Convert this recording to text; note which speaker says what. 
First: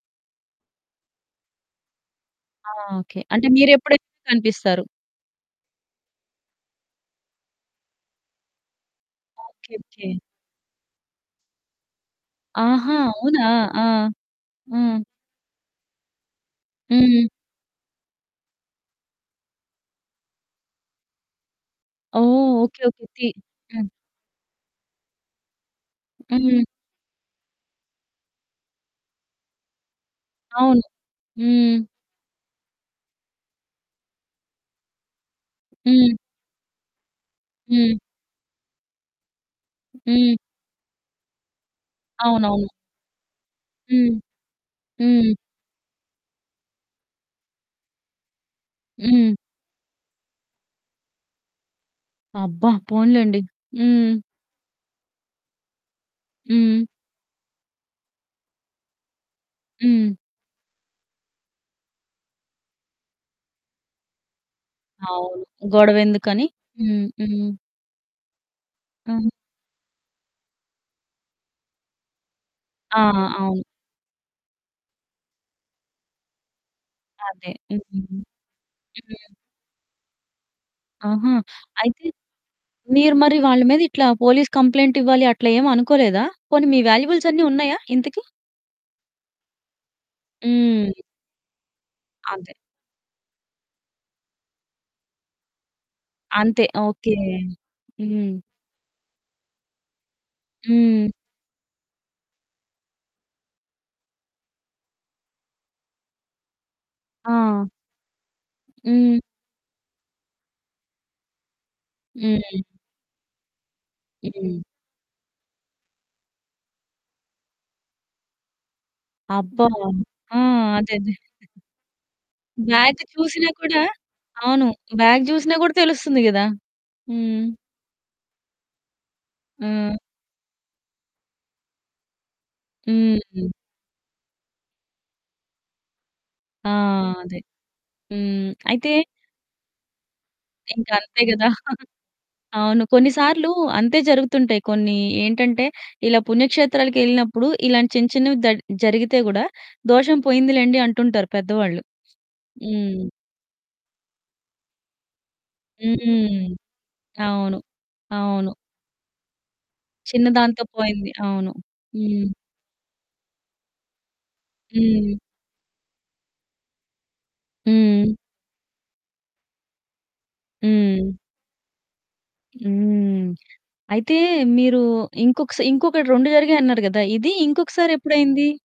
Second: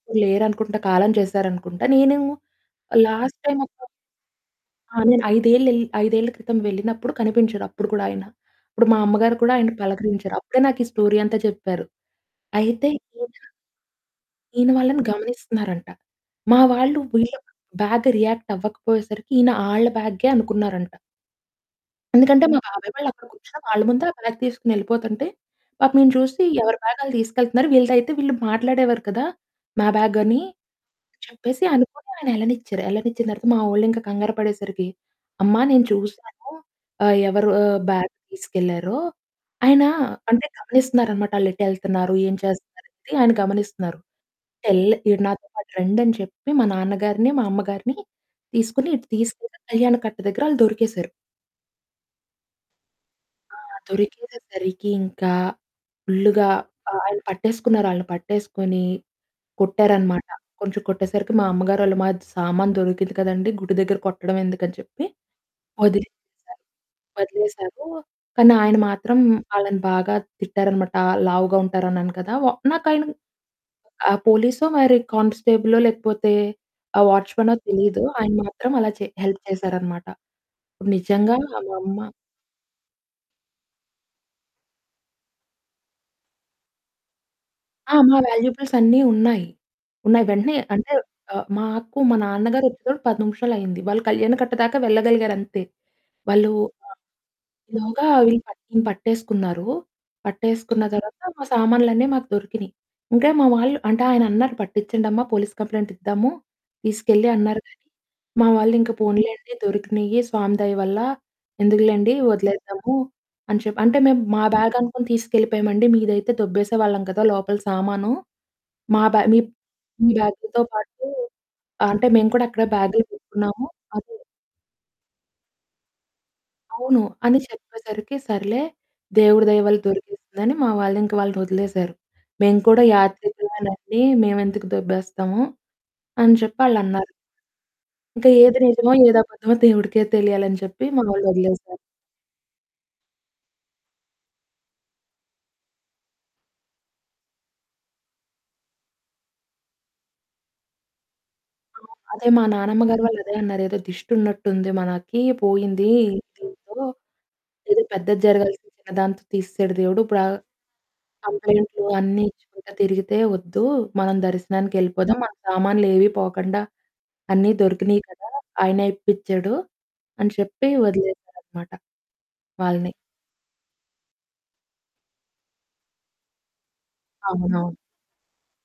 Speaker 1: లేరనుకుంటా. కాలం చేశారనుకుంటా. నేను
Speaker 2: ఆ! Okay.
Speaker 1: Last
Speaker 2: అంటే
Speaker 1: టైమ్
Speaker 2: మీరు
Speaker 1: ఒక
Speaker 2: ఎప్పుడైతే కనిపిస్తారు.
Speaker 1: ఆ! నేను ఐదేల్లెల్ 5ఏళ్ల క్రితం వెళ్ళినప్పుడు కనిపించరు, అప్పుడు కూడా ఆయన. ఇప్పుడు మా అమ్మగారు కూడా
Speaker 2: ఓకే.
Speaker 1: ఆయన్ని
Speaker 2: ఓకే.
Speaker 1: పలకరించారు. అప్పుడే నాకు ఈ స్టోరీ అంతా చెప్పారు. అయితే
Speaker 2: ఆహా!
Speaker 1: ఈయన...
Speaker 2: అవునా! ఆ!
Speaker 1: ఈయన
Speaker 2: హ్మ్.
Speaker 1: వాళ్లని గమనిస్తున్నారంట. మా వాళ్లు
Speaker 2: హ్మ్.
Speaker 1: వీళ్లకు బ్యాగ్ రియాక్ట్ అవ్వకపోయేసరికి ఈయన ఆళ్ల బ్యాగేననుకున్నారంట. ఎందుకంటే
Speaker 2: ఓహ్!
Speaker 1: మా
Speaker 2: ఓకే.
Speaker 1: బాబాయ్
Speaker 2: ఓకే.
Speaker 1: వాళ్లు అక్కడ
Speaker 2: తి
Speaker 1: కూర్చుని, వాళ్ల
Speaker 2: హ్మ్.
Speaker 1: ముందే ఆ బ్యాగ్ తీసుకొని ఏళ్లిపోతుంటే, పాపం ఈయన చూసి,
Speaker 2: హ్మ్.
Speaker 1: "ఎవరి బ్యాగ్ ఆళ్లు తీసుకెళ్తున్నారు. వీళ్లదైతే వీళ్లు మాట్లాడే‌వారు కదా! మా బ్యాగని"
Speaker 2: అవును.
Speaker 1: చెప్పేసి
Speaker 2: హ్మ్.
Speaker 1: అనుకోని ఆయన ఏళ్లనిచ్చారు. ఏళ్లనిచ్చిన తర్వాత మా వొళ్లు ఇంకా కంగారు పడేసరికి, "అమ్మా, నేను
Speaker 2: హ్మ్.
Speaker 1: చూసాను ఆహ్, ఎవరు ఆహ్,
Speaker 2: హ్మ్.
Speaker 1: బ్యాగ్ తీసుకెళ్లారో" ఆయన
Speaker 2: హ్మ్.
Speaker 1: అంటే, గమనిస్తున్నారన్నమాట. ఆళ్లు ఎటు ఏళ్తున్నారు, ఏం
Speaker 2: అవునవును.
Speaker 1: చేస్తన్నారు అని, ఆయన గమనిస్తున్నారు.
Speaker 2: హ్మ్.
Speaker 1: టెల్ "మీరు
Speaker 2: హ్మ్.
Speaker 1: నాతో పాటు రండి" అని చెప్పి మా నాన్నగారిని, మా అమ్మగారిని తీసుకొని ఇటు
Speaker 2: హ్మ్.
Speaker 1: తీసుకెళ్లి కళ్యాణకట్ట దగ్గర ఆళ్లు దొరికేశారు.
Speaker 2: అబ్బా! పోన్లెండి.
Speaker 1: ఆ!
Speaker 2: హ్మ్.
Speaker 1: దొరికేసరికి ఇంకా ఫుల్‌గా
Speaker 2: హ్మ్.
Speaker 1: ఆ ఆయన పట్టేసుకున్నారు. ఆళ్లని పట్టేసుకొని,
Speaker 2: హ్మ్.
Speaker 1: కొట్టారన్నమాట. కొంచెం కొట్టేసరికి మా అమ్మగారోళమజ్ "సామాను దొరికింది కదండీ! గుడి దగ్గర కొట్టడం ఎందుకని?" చెప్పి
Speaker 2: అవును. గొడవ ఎందుకని.
Speaker 1: వదిలేశారు,
Speaker 2: హ్మ్, హ్మ్.
Speaker 1: వదిలేశారు, కానీ ఆయన మాత్రం
Speaker 2: హ్మ్.
Speaker 1: ఆళ్లని బాగా తిట్టారన్నమాట. లావుగా ఉంటారన్నాను కదా! వ నాకు
Speaker 2: ఆ!
Speaker 1: ఆయన
Speaker 2: అవును.
Speaker 1: ఆహ్, పోలీసో మరి కానిస్టేబులో లేకపోతే ఆహ్,
Speaker 2: అదే.
Speaker 1: వాచ్‌మనో
Speaker 2: హ్మ్.
Speaker 1: తెలీదు. ఆయన మాత్రం అలా చే
Speaker 2: హ్మ్.
Speaker 1: హెల్ప్ చేశారన్నమాట.
Speaker 2: ఆహా!
Speaker 1: నిజంగా మా
Speaker 2: అయితే,
Speaker 1: అమ్మ
Speaker 2: మీరు మరి వాళ్ల మీద ఇట్లా పోలీస్ కంప్లెయింట్ ఇవ్వాలి అట్లా ఏమనుకోలేదా? పోనీ, మీ వాల్యుబుల్స్ అన్ని ఉన్నాయా
Speaker 1: ఆ! మా
Speaker 2: ఇంతకి?
Speaker 1: వాల్యుబుల్స్ అన్నీ ఉన్నాయి. ఉన్నాయి. వెంటనే అంటే,
Speaker 2: హ్మ్.
Speaker 1: ఆహ్, మాకు, మా
Speaker 2: అంతే.
Speaker 1: నాన్నగారు వొచ్చేటప్పటికి 10 నిమిషాలు అయింది. వాళ్లు కళ్యాణకట్ట దాకా వెళ్లగలిగారు అంతే. వాళ్లు
Speaker 2: అంతే. ఓకే.
Speaker 1: ఇలోగా
Speaker 2: హ్మ్.
Speaker 1: వీళ్లు పట్టిం పట్టేసుకున్నారు. పట్టేసుకున్న
Speaker 2: హ్మ్.
Speaker 1: తర్వాత మా సామాన్లన్నీ మాకు దొరికినియి. ఇంకా మా వాళ్లు అంటే, ఆయన అన్నారు, "పట్టించండమ్మా, పోలీస్ కంప్లెయింట్ ఇద్దాము, తీసుకెళ్లి" అన్నారు.
Speaker 2: ఆ!
Speaker 1: కానీ మా వాళ్లు, "ఇంకా
Speaker 2: హ్మ్.
Speaker 1: పోనీలెండి. దొరికినాయి స్వామి దయ వల్ల. ఎందుకులెండి,
Speaker 2: హ్మ్.
Speaker 1: వదిలేద్దాము" అని చెప్పారు. అంటే, "మేము మా
Speaker 2: హ్మ్.
Speaker 1: బ్యాగ్ అనుకుని తీసుకెళ్లిపోయామండి. మీదైతే దొబ్బేసేవాళ్లం కదా! లోపల సామాను, మా బ్యాగ్ మీప్
Speaker 2: అబ్బా!
Speaker 1: మీ
Speaker 2: ఆ!
Speaker 1: బ్యాగ్‌తో
Speaker 2: అదే.
Speaker 1: పాటు
Speaker 2: అదే.
Speaker 1: అంటే, మేము కూడా అక్కడే
Speaker 2: బ్యాగ్
Speaker 1: బాగ్లు
Speaker 2: చూసినా
Speaker 1: పెట్టుకున్నాము
Speaker 2: కూడా
Speaker 1: అది"
Speaker 2: అవును. బ్యాగ్ చూసినా కూడా తెలుస్తుంది కదా!
Speaker 1: "అవును" అని
Speaker 2: హ్మ్.
Speaker 1: చెప్పేసరికి, "సర్లే, దేవుడి దయ వల్ల
Speaker 2: హ్మ్.
Speaker 1: దొరికేసింది" అని మా వాళ్లు ఇంక వాళ్లని వొదిలేసారు. "మేము కూడా
Speaker 2: హ్మ్.
Speaker 1: యాత్రికులమెనండి. మేమెందుకు దొబ్బేస్తాము?" అని చెప్పి
Speaker 2: ఆ!
Speaker 1: ఆళ్లు అన్నారు.
Speaker 2: అదే.
Speaker 1: ఇంకా
Speaker 2: హ్మ్,
Speaker 1: ఏది
Speaker 2: అయితే
Speaker 1: నిజమో, ఏది అబద్ధమో దేవుడికే తెలియాలి అని చెప్పి
Speaker 2: ఇంకా
Speaker 1: మా
Speaker 2: అంతే
Speaker 1: వాళ్లు
Speaker 2: కదా!
Speaker 1: వొదిలేసారు.
Speaker 2: అవును కొన్ని సార్లు అంతే జరుగుతుంటాయి. కొన్ని ఏంటంటే, ఇలా పుణ్యక్షేత్రాలకెళ్ళినప్పుడు ఇలాంటి చిన్న చిన్నవి దద్ జరిగితే కూడా దోషం పోయింది లెండి అంటుంటారు పెద్దవాళ్ళు.
Speaker 1: అవును. అదే మా నానమ్మగారు
Speaker 2: హ్మ్.
Speaker 1: వాళ్లు అదే అన్నారు. "ఏదో దిష్టి ఉన్నట్టుంది. మనకి పోయింది
Speaker 2: హ్మ్.
Speaker 1: దీంతో.
Speaker 2: అవును.
Speaker 1: ఏదో పెద్దది
Speaker 2: అవును.
Speaker 1: జరగాల్సింది, చిన్నదాంతో తీసేసాడు దేవుడు. ఇప్పుడు ఆ
Speaker 2: చిన్నదాంతో పోయింది. అవును.
Speaker 1: కంప్లెయింట్లు అన్నీ
Speaker 2: హ్మ్.
Speaker 1: ఇచ్చుకుంటా తిరిగితే వద్దు. మనం
Speaker 2: హ్మ్.
Speaker 1: దర్శనానికెళ్లిపోదాం, మన సామాన్లు ఏవీ పోకుండా, అన్నీ దొరికినాయి
Speaker 2: హ్మ్.
Speaker 1: కదా! ఆయనే ఇప్పిచాడు" అని చెప్పి
Speaker 2: హ్మ్.
Speaker 1: వొదిలేసారన్నమాట వాళ్లని.
Speaker 2: హ్మ్. అయితే మీరు ఇంకొక స ఇంకొకటి 2 జరిగాయి అన్నారు కదా! ఇది
Speaker 1: అవునవును.
Speaker 2: ఇంకొకసారెప్పుడయింది?